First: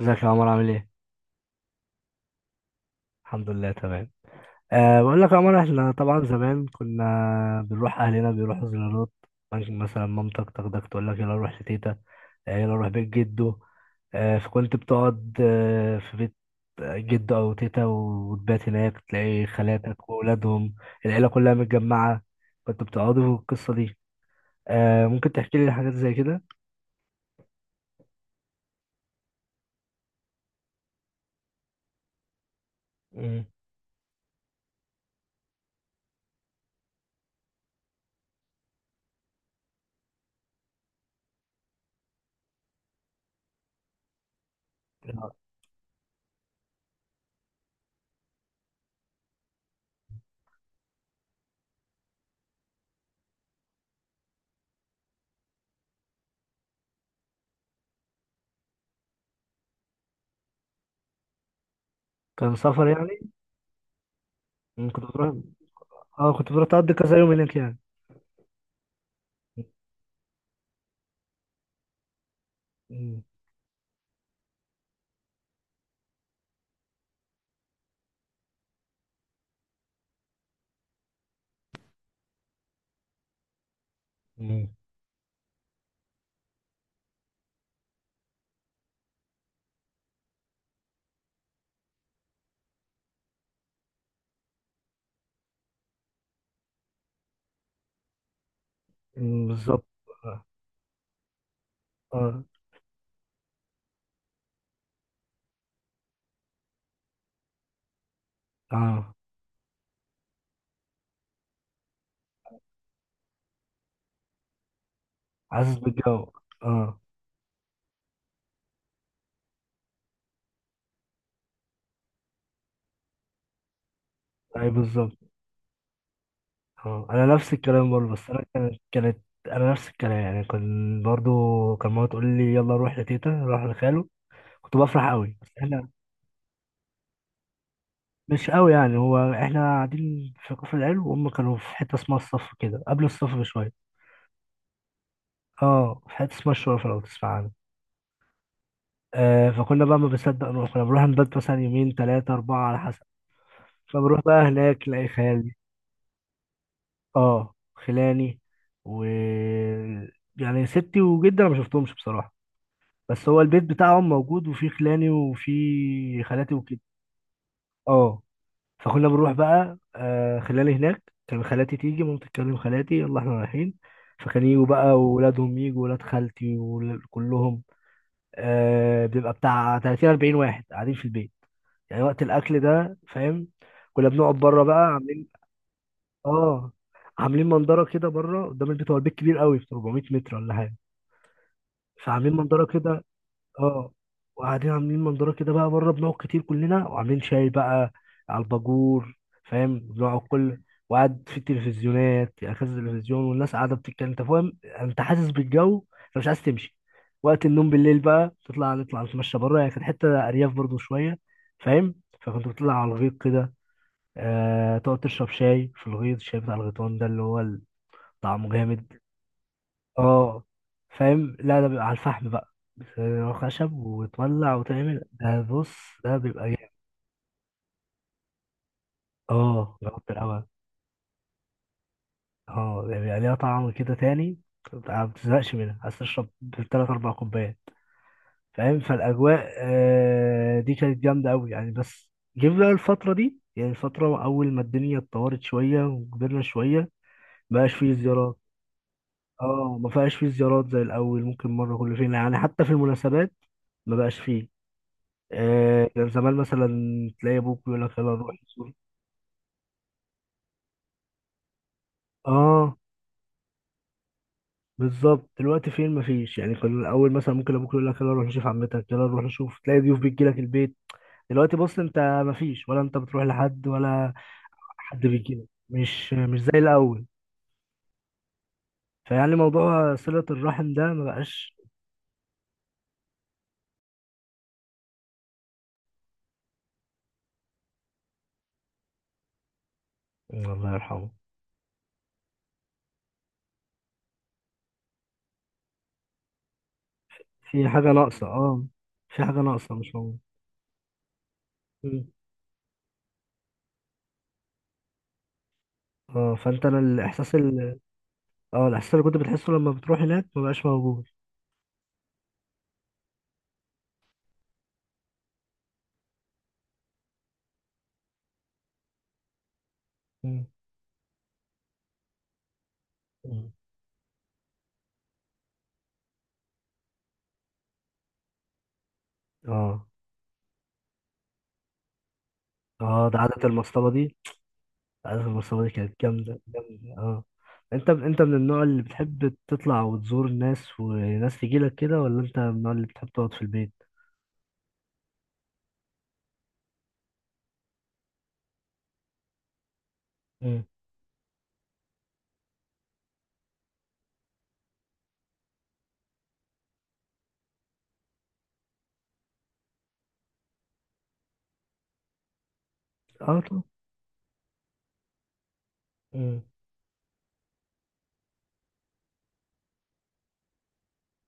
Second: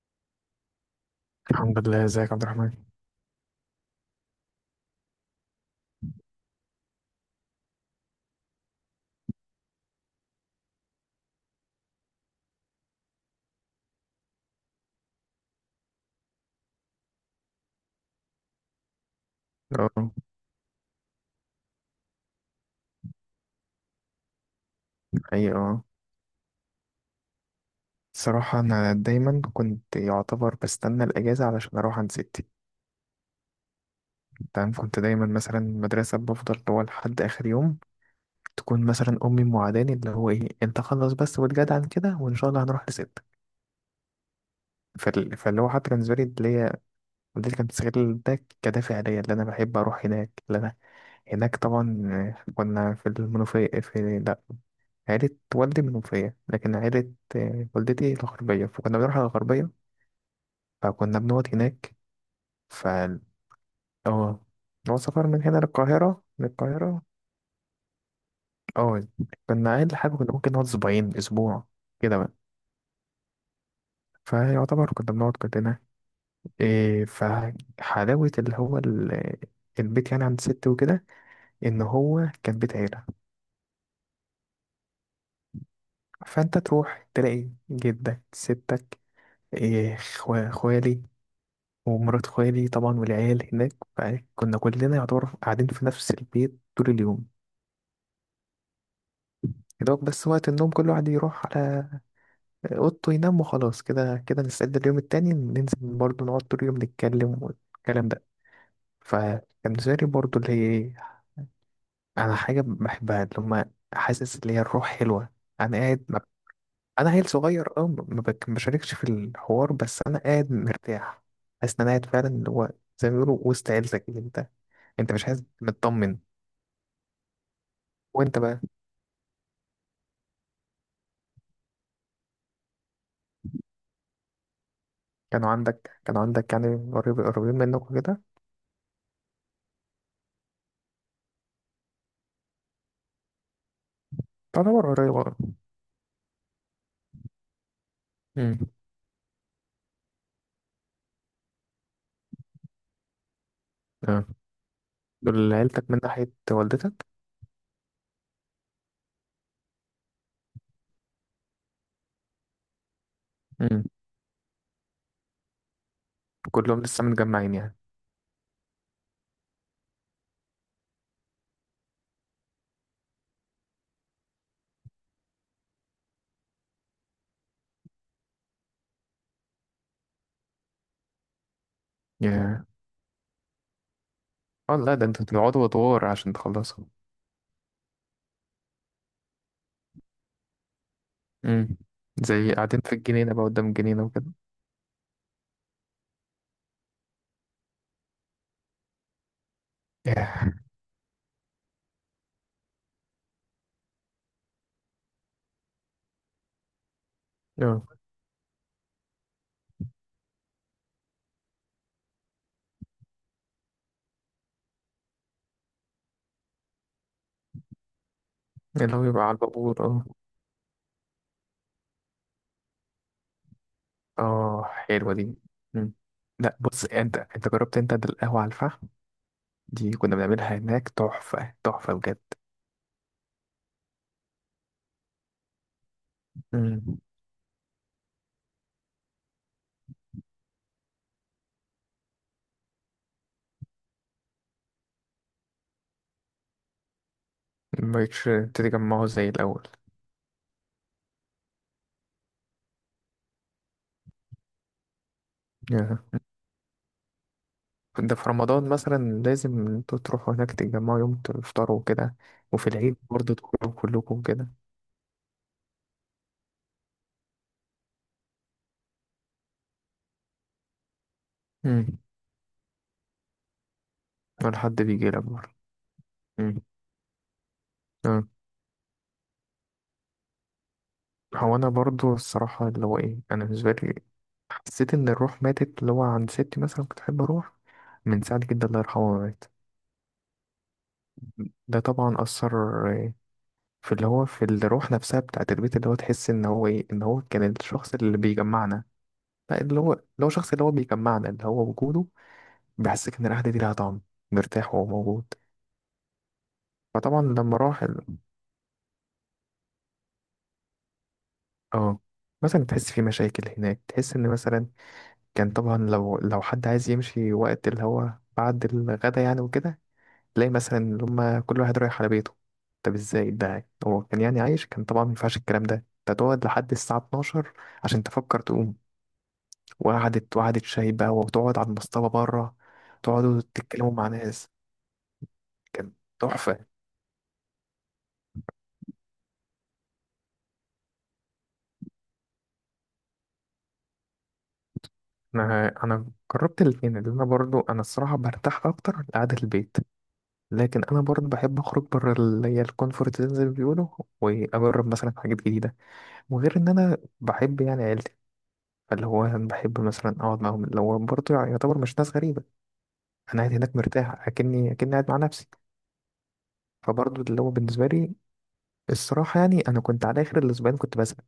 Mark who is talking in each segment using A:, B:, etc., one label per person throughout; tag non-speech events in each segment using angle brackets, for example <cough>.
A: ازيك يا عمر عامل ايه؟
B: الحمد لله. ازيك يا عبد الرحمن؟
A: الحمد لله تمام. بقول لك يا عمر احنا طبعا زمان كنا بنروح اهلنا بيروحوا زيارات. ممكن مثلا مامتك تاخدك تقول لك يلا نروح لتيتا. يلا نروح بيت جده. فكنت بتقعد في بيت جده او تيتا وتبات هناك تلاقي خالاتك
B: اه.
A: واولادهم. العيله كلها متجمعه. كنت بتقعدوا في القصه دي. ممكن
B: اي
A: تحكي لي
B: اه.
A: حاجات زي كده؟
B: الصراحة أنا دايما كنت يعتبر بستنى الأجازة علشان أروح عند ستي.
A: مم.
B: تمام، كنت دايما مثلا المدرسة بفضل هو لحد آخر يوم. تكون مثلا أمي موعداني اللي هو إيه، أنت خلص بس واتجدع عن كده وإن شاء الله هنروح لستك. فاللي هو حتى كان بالنسبة لي اللي هي والدتي كانت بتستغل ده كدافع ليا، اللي أنا بحب أروح هناك اللي أنا. هناك طبعا كنا في المنوفية، في لأ، عيلة والدي منوفية، لكن عيلة والدتي الغربية، فكنا بنروح على الغربية، فكنا بنقعد هناك.
A: كان
B: ف
A: سفر يعني؟
B: اه.
A: مم،
B: هو
A: كنت
B: سفر
A: بتروح.
B: من هنا للقاهرة،
A: اه
B: من
A: كنت بتروح تقضي
B: القاهرة.
A: كذا يوم هناك يعني.
B: اه، كنا أقل حاجة كنا ممكن نقعد أسبوعين أسبوع كده بقى.
A: مم.
B: فيعتبر كنا بنقعد كلنا، إيه، فحلاوة اللي هو البيت يعني عند ستي وكده، إن هو كان بيت عيلة.
A: مم.
B: فأنت تروح تلاقي جدك، ستك، إيه، خوالي، ومرات خوالي طبعا والعيال هناك، فكنا كلنا يعتبر قاعدين في نفس البيت طول اليوم.
A: مم، بالظبط.
B: يا دوب بس
A: اه.
B: وقت النوم كل واحد يروح على
A: اه.
B: أوضته ينام، وخلاص كده كده نستعد اليوم التاني ننزل برضه نقعد طول اليوم نتكلم والكلام ده.
A: آه.
B: فكان بالنسبة لي برضه اللي هي إيه، أنا حاجة بحبها، اللي هما حاسس اللي هي الروح حلوة.
A: حاسس
B: أنا قاعد ما...
A: بالجو. اه.
B: أنا عيل صغير، ما بشاركش في الحوار، بس أنا قاعد مرتاح. حاسس إن أنا قاعد فعلا اللي هو زي ما بيقولوا وسط عيلتك، انت
A: اي
B: انت
A: بالظبط.
B: مش عايز، مطمن.
A: اه انا نفس الكلام برضه بس
B: وانت
A: انا
B: بقى.
A: كانت. انا نفس الكلام يعني كان برضه كان ماما تقول لي يلا نروح لتيتا نروح لخاله. كنت بفرح قوي بس
B: كانوا
A: احنا
B: عندك كانوا عندك يعني، قريبين منك وكده.
A: مش قوي يعني، هو احنا قاعدين في كفر العلو وهم كانوا في حته اسمها الصف كده قبل الصف بشويه.
B: تعتبر قريب، اه.
A: اه في حته اسمها الشرف لو تسمع عنها.
B: امم.
A: آه فكنا بقى ما بنصدق نروح، كنا بنروح نبات مثلا يومين ثلاثه اربعه على حسب. فبروح
B: اه.
A: بقى هناك الاقي خال.
B: دول عيلتك من ناحية والدتك.
A: اه خلاني و يعني ستي وجدي انا ما شفتهمش بصراحه، بس هو البيت
B: امم.
A: بتاعهم موجود وفي خلاني وفي خالاتي وكده.
B: كلهم لسه متجمعين يعني.
A: اه فكنا بنروح بقى آه خلاني هناك، كان خالاتي تيجي ماما تتكلم خالاتي يلا احنا رايحين. فكان يجوا بقى وولادهم يجوا ولاد خالتي وكلهم. آه بيبقى بتاع 30 40 واحد قاعدين في البيت يعني وقت الاكل
B: يا،
A: ده فاهم. كنا بنقعد بره
B: اه.
A: بقى
B: لا ده انتوا
A: عاملين.
B: بتقعدوا ادوار عشان
A: اه
B: تخلصوا.
A: عاملين منظره كده بره قدام البيت، هو البيت كبير قوي في 400 متر ولا حاجه.
B: امم.
A: فعاملين
B: زي
A: منظره
B: قاعدين في
A: كده.
B: الجنينة بقى، قدام
A: اه
B: الجنينة وكده.
A: وقاعدين عاملين منظره كده بقى بره بنقعد كتير كلنا وعاملين شاي بقى على الباجور. فاهم بنقعد
B: ياه.
A: كل وقعد في التلفزيونات يعني كذا تلفزيون والناس قاعده بتتكلم انت فاهم، انت حاسس بالجو انت مش عايز تمشي. وقت النوم
B: اه.
A: بالليل بقى تطلع نطلع نتمشى بره يعني كانت حته ارياف برضو شويه. فاهم. فكنت بتطلع على الغيط كده. آه، تقعد تشرب شاي في الغيط، الشاي بتاع الغيطان ده اللي هو طعمه جامد.
B: اللي هو يبقى على البابور، اه.
A: اه فاهم، لا ده بيبقى على الفحم بقى بس هو خشب وتولع
B: اه،
A: وتعمل
B: حلوة دي.
A: ده بص.
B: امم.
A: ده بيبقى
B: لا
A: جامد.
B: بص انت جربت انت ده القهوة على الفحم؟
A: اه
B: دي
A: جربت
B: كنا
A: الأول.
B: بنعملها هناك، تحفة تحفة بجد.
A: اه يعني بيبقى ليها طعم كده تاني، ما بتزهقش منها عايز تشرب تلات
B: مم.
A: أربع كوبايات. فاهم، فالأجواء آه، دي كانت جامدة أوي يعني. بس جيب بقى الفترة دي، يعني الفترة أول ما الدنيا اتطورت شوية وكبرنا شوية مبقاش فيه
B: مبقتش
A: زيارات.
B: تتجمعوا زي الأول.
A: اه ما فيهاش فيه زيارات زي الأول، ممكن مرة كل فين يعني. حتى في المناسبات ما بقاش فيه. آه،
B: ياه.
A: كان زمان مثلا تلاقي ابوك يقول لك
B: ده
A: يلا
B: في
A: نروح
B: رمضان
A: نزور.
B: مثلا لازم انتوا تروحوا هناك تتجمعوا يوم تفطروا وكده. وفي
A: اه
B: العيد برضه تخرجوا كلكم كده.
A: بالظبط، دلوقتي فين مفيش يعني. كان الاول مثلا ممكن ابوك يقول لك يلا نروح نشوف عمتك، يلا نروح نشوف، تلاقي ضيوف بتجي لك البيت. دلوقتي بص انت
B: امم.
A: مفيش، ولا انت بتروح لحد ولا
B: ولا حد
A: حد
B: بيجي لك
A: بيجي لك،
B: برضه.
A: مش مش زي
B: امم.
A: الاول.
B: آه.
A: فيعني موضوع صلة الرحم ده ما بقاش.
B: هو أنا برضه الصراحة اللي هو إيه، أنا بالنسبة لي حسيت إن الروح ماتت، اللي هو عند ستي مثلا كنت أحب أروح من ساعة جدا الله يرحمه ما مات.
A: الله يرحمه.
B: ده طبعا أثر آه، في اللي هو في الروح نفسها بتاعت البيت، اللي هو تحس إن هو إيه، إن هو كان
A: في حاجة
B: الشخص اللي
A: ناقصة اه.
B: بيجمعنا.
A: في حاجة
B: لا،
A: ناقصة
B: اللي هو
A: مش موجودة.
B: اللي هو شخص اللي هو بيجمعنا، اللي هو وجوده
A: مم.
B: بيحسسك ان القعده دي لها طعم، مرتاح وهو موجود.
A: اه فانت انا
B: فطبعا
A: الاحساس
B: لما
A: ال...
B: راح
A: اه الاحساس اللي كنت بتحسه لما بتروح هناك ما بقاش موجود.
B: اه، مثلا تحس في مشاكل هناك، تحس ان مثلا كان طبعا لو حد عايز يمشي وقت اللي هو بعد الغدا يعني وكده،
A: مم.
B: تلاقي مثلا اللي هما كل واحد رايح على بيته. طب ازاي
A: مم.
B: ده، هو كان يعني عايش، كان طبعا ما ينفعش الكلام ده، انت تقعد لحد الساعة 12 عشان تفكر تقوم.
A: اه.
B: وقعدت شاي بقى، وتقعد على المصطبة بره
A: اه ده
B: تقعدوا
A: عادة المصطبة
B: تتكلموا مع
A: دي،
B: ناس.
A: عادة المصطبة دي
B: كان
A: كانت جامدة
B: تحفة.
A: جامدة اه. انت انت من النوع اللي بتحب تطلع وتزور الناس وناس تجيلك كده، ولا انت من النوع اللي بتحب تقعد في البيت؟
B: انا جربت الاثنين، اللي انا برضو انا الصراحه برتاح اكتر لقعده البيت.
A: مم.
B: لكن انا برضو بحب اخرج بره، اللي هي الكونفورت زي ما بيقولوا، واجرب مثلا حاجات جديده. وغير ان انا بحب يعني عيلتي، فاللي هو أنا بحب مثلا اقعد معاهم، اللي هو برضو يعتبر مش ناس غريبه.
A: اه
B: انا قاعد
A: طبعا.
B: هناك مرتاح، اكني قاعد مع نفسي.
A: مم.
B: فبرضو اللي هو بالنسبه لي، الصراحه يعني انا كنت على اخر الاسبوعين كنت بزهق.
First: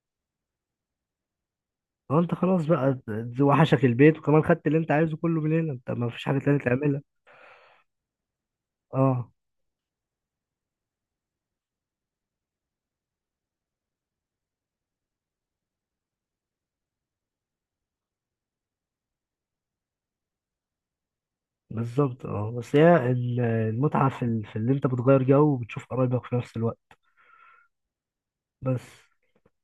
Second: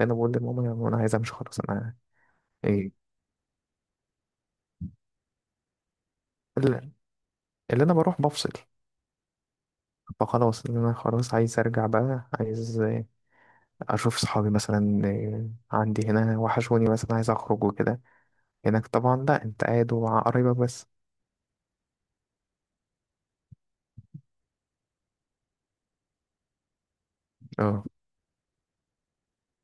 B: انا بقول لماما انا عايز امشي خلاص، انا.
A: اه انت خلاص بقى،
B: ايه.
A: ت- وحشك البيت وكمان خدت اللي انت عايزه كله من هنا، انت ما فيش حاجة تانية
B: اللي
A: تعملها.
B: اللي انا بروح بفصل.
A: اه
B: فخلاص إن أنا خلاص عايز أرجع بقى، عايز أشوف صحابي مثلا، عندي هنا وحشوني مثلا، عايز أخرج وكده. هناك طبعا لأ، أنت قاعد ومع قرايبك بس.
A: بالظبط. اه بس هي ال- المتعة في، ال... في اللي انت بتغير جو وبتشوف قرايبك في نفس الوقت
B: اه.
A: بس.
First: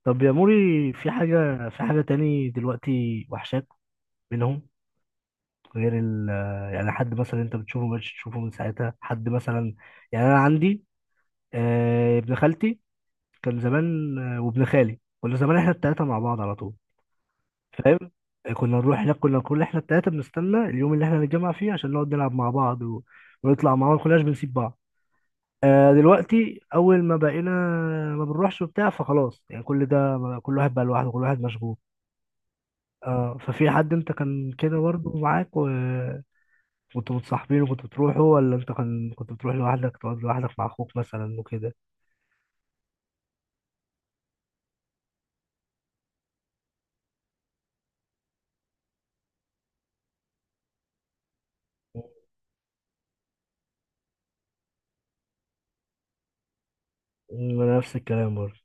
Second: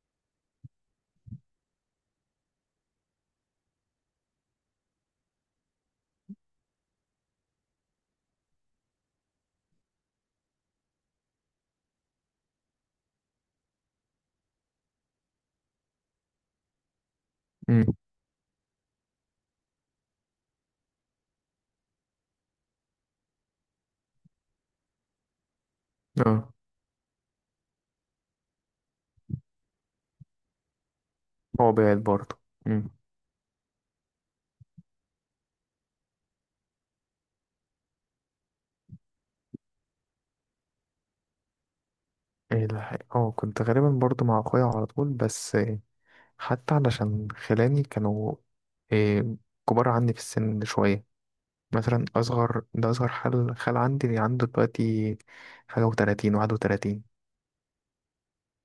A: طب يا موري في حاجة، في حاجة تاني دلوقتي وحشاك منهم غير ال آه، يعني حد مثلا انت بتشوفه مش تشوفه من ساعتها حد مثلا. يعني انا عندي آه، ابن خالتي كان زمان آه، وابن خالي كنا زمان احنا التلاتة مع بعض على طول.
B: أمم.
A: فاهم. آه، كنا نروح هناك كنا كل احنا التلاتة بنستنى اليوم اللي احنا نتجمع فيه عشان نقعد نلعب مع بعض و... ونطلع مع بعض ما كناش بنسيب بعض. آه،
B: اه،
A: دلوقتي اول ما بقينا ما بنروحش وبتاع فخلاص يعني كل ده. كل واحد بقى لوحده كل واحد
B: هو
A: مشغول.
B: بعيد برضه. أمم.
A: اه ففي حد انت كان كده برضه معاك و... كنتوا متصاحبين وكنتوا بتروحوا، ولا انت كان كنت بتروح لوحدك تقعد لوحدك مع اخوك مثلا وكده؟
B: ايه ده، اه، كنت غالبا برضه مع أخويا على طول بس، حتى علشان خلاني كانوا، إيه، كبار عني في السن شوية. مثلا أصغر، ده أصغر خال عندي اللي عنده دلوقتي حاجة وتلاتين، واحد وتلاتين.
A: م- نفس الكلام برضه.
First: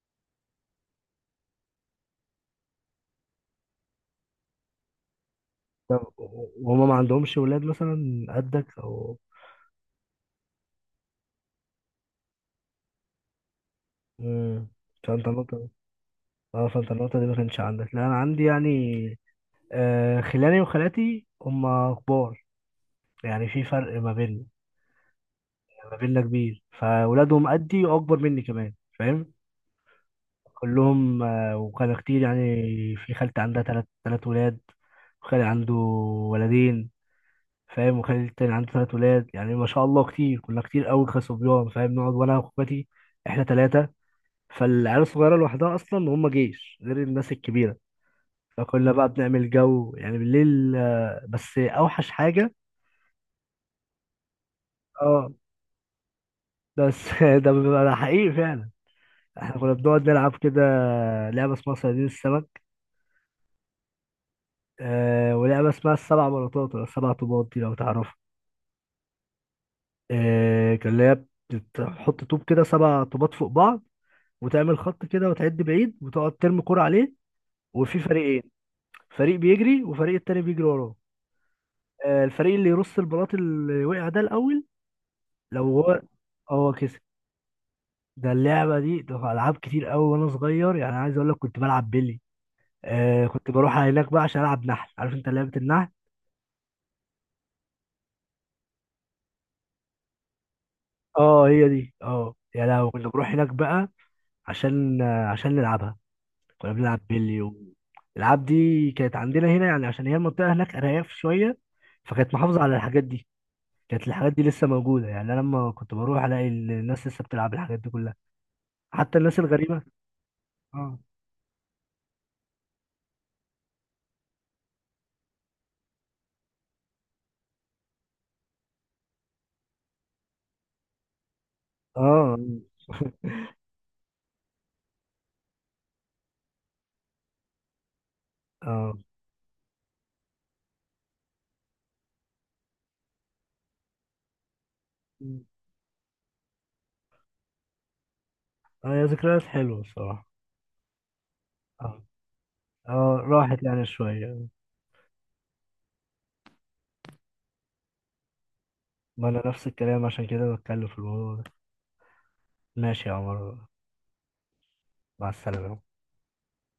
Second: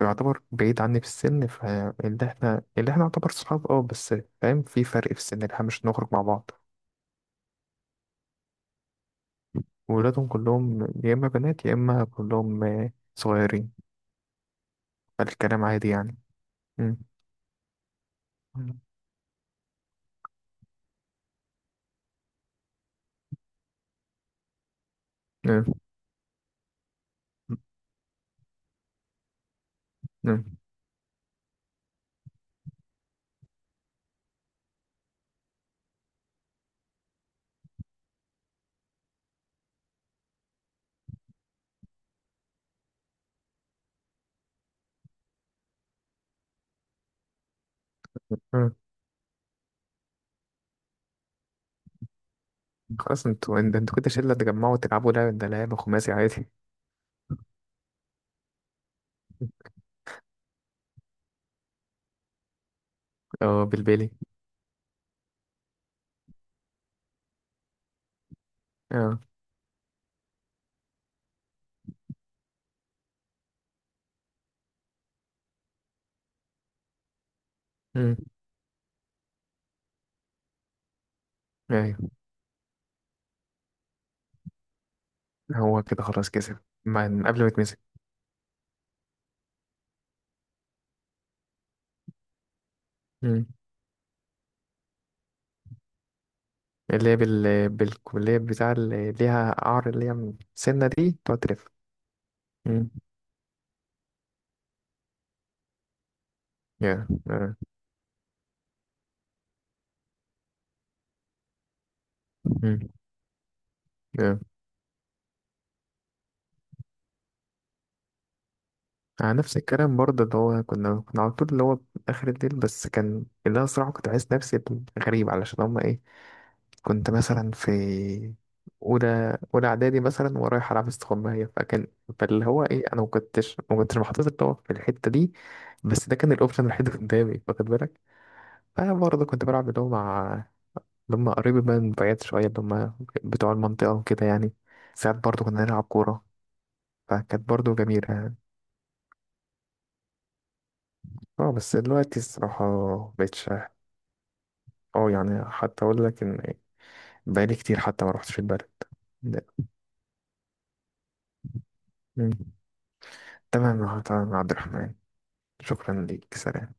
B: يعتبر بعيد عني في السن، فاللي احنا اللي احنا نعتبر صحاب اه، بس فاهم في فرق في السن اللي احنا مش
A: طب
B: نخرج مع بعض.
A: وهما ما عندهمش ولاد مثلا قدك او.
B: وولادهم كلهم يا اما بنات يا اما كلهم صغيرين،
A: امم. فانت
B: فالكلام
A: النقطة.
B: عادي يعني.
A: اه فانت
B: مم.
A: النقطة دي ما كانش عندك، لا انا عندي يعني
B: مم.
A: آه خلاني وخالاتي هما كبار. يعني في فرق ما بيننا
B: مم.
A: يعني، ما بيننا كبير، فولادهم قدي واكبر مني كمان. فاهم،
B: مم.
A: كلهم آه وكانوا كتير يعني. في خالتي عندها تلات ولاد، وخالي عنده ولدين. فاهم، وخالي التاني عنده ثلاث ولاد يعني ما شاء الله كتير، كنا كتير قوي كصبيان. فاهم، نقعد وانا واخواتي احنا ثلاثه، فالعيال الصغيره لوحدها اصلا هم جيش غير الناس الكبيره.
B: مم.
A: فكنا بقى بنعمل جو يعني بالليل آه، بس اوحش حاجه.
B: خلاص انتوا، انتوا كده شلة تجمعوا تلعبوا
A: اه
B: لعبة، ده لعبة خماسي عادي.
A: بس <laughs> ده بيبقى ده حقيقي فعلا. احنا كنا بنقعد نلعب كده لعبه اسمها صيادين السمك.
B: <laughs> اه، بالبيلي.
A: آه ولعبه اسمها السبع بلاطات ولا السبع طوبات دي لو تعرفوا.
B: اه.
A: آه كان اللي هي بتحط طوب كده سبع طوبات فوق بعض، وتعمل خط كده وتعد بعيد وتقعد ترمي كرة عليه، وفي
B: مم.
A: فريقين. فريق بيجري وفريق التاني بيجري وراه.
B: ايوه.
A: آه، الفريق اللي يرص البلاط اللي وقع ده الأول لو
B: هو
A: هو،
B: كده خلاص كسب
A: هو كسب.
B: من قبل ما يتمسك.
A: ده اللعبة دي ده ألعاب كتير قوي وأنا صغير، يعني عايز أقول لك كنت بلعب بيلي. آه
B: مم.
A: كنت بروح هناك بقى عشان ألعب نحل، عارف أنت لعبة النحل.
B: اللي هي بالكلية بتاع، اللي ليها قعر، اللي هي من السنة دي تقعد
A: اه
B: تلف.
A: هي دي اه، يا
B: مم.
A: لو كنا بنروح هناك بقى عشان آه، عشان نلعبها. كنا بنلعب
B: يا،
A: بيلي و...
B: آه.
A: الألعاب دي كانت عندنا هنا يعني، عشان هي المنطقة هناك أرياف شوية فكانت محافظة على
B: مم،
A: الحاجات دي. كانت الحاجات
B: يا.
A: دي لسه موجودة، يعني أنا لما كنت بروح ألاقي الناس لسه بتلعب الحاجات دي كلها. حتى
B: على
A: الناس
B: نفس
A: الغريبة.
B: الكلام برضه اللي هو،
A: اه.
B: كنا على طول اللي هو آخر الليل بس، كان اللي أنا صراحة كنت عايز نفسي غريب علشان هما إيه. كنت مثلا في أولى إعدادي مثلا ورايح ألعب استغماية فكان،
A: اه.
B: فاللي هو إيه، أنا ما كنتش محطوط اللي هو في الحتة دي، بس ده كان الأوبشن الوحيد اللي قدامي، واخد بالك. فأنا
A: اه.
B: برضه كنت بلعب اللي هو مع اللي هما قريب من بعيد شوية، اللي هما بتوع المنطقة وكده يعني. ساعات برضه كنا نلعب كورة، فكانت برضه جميلة يعني.
A: اه يا ذكريات حلوة الصراحة.
B: اه بس
A: اه.
B: دلوقتي الصراحة
A: اه
B: مبقتش.
A: راحت يعني شوية.
B: اه، يعني حتى أقول لك إن بقالي كتير حتى ما روحتش البلد.
A: ما
B: لا.
A: أنا نفس الكلام عشان كده بتكلم في الموضوع ده.
B: مم.
A: ماشي يا عمر،
B: تمام تمام يا عبد الرحمن.
A: مع السلامة.
B: شكرا ليك، سلام.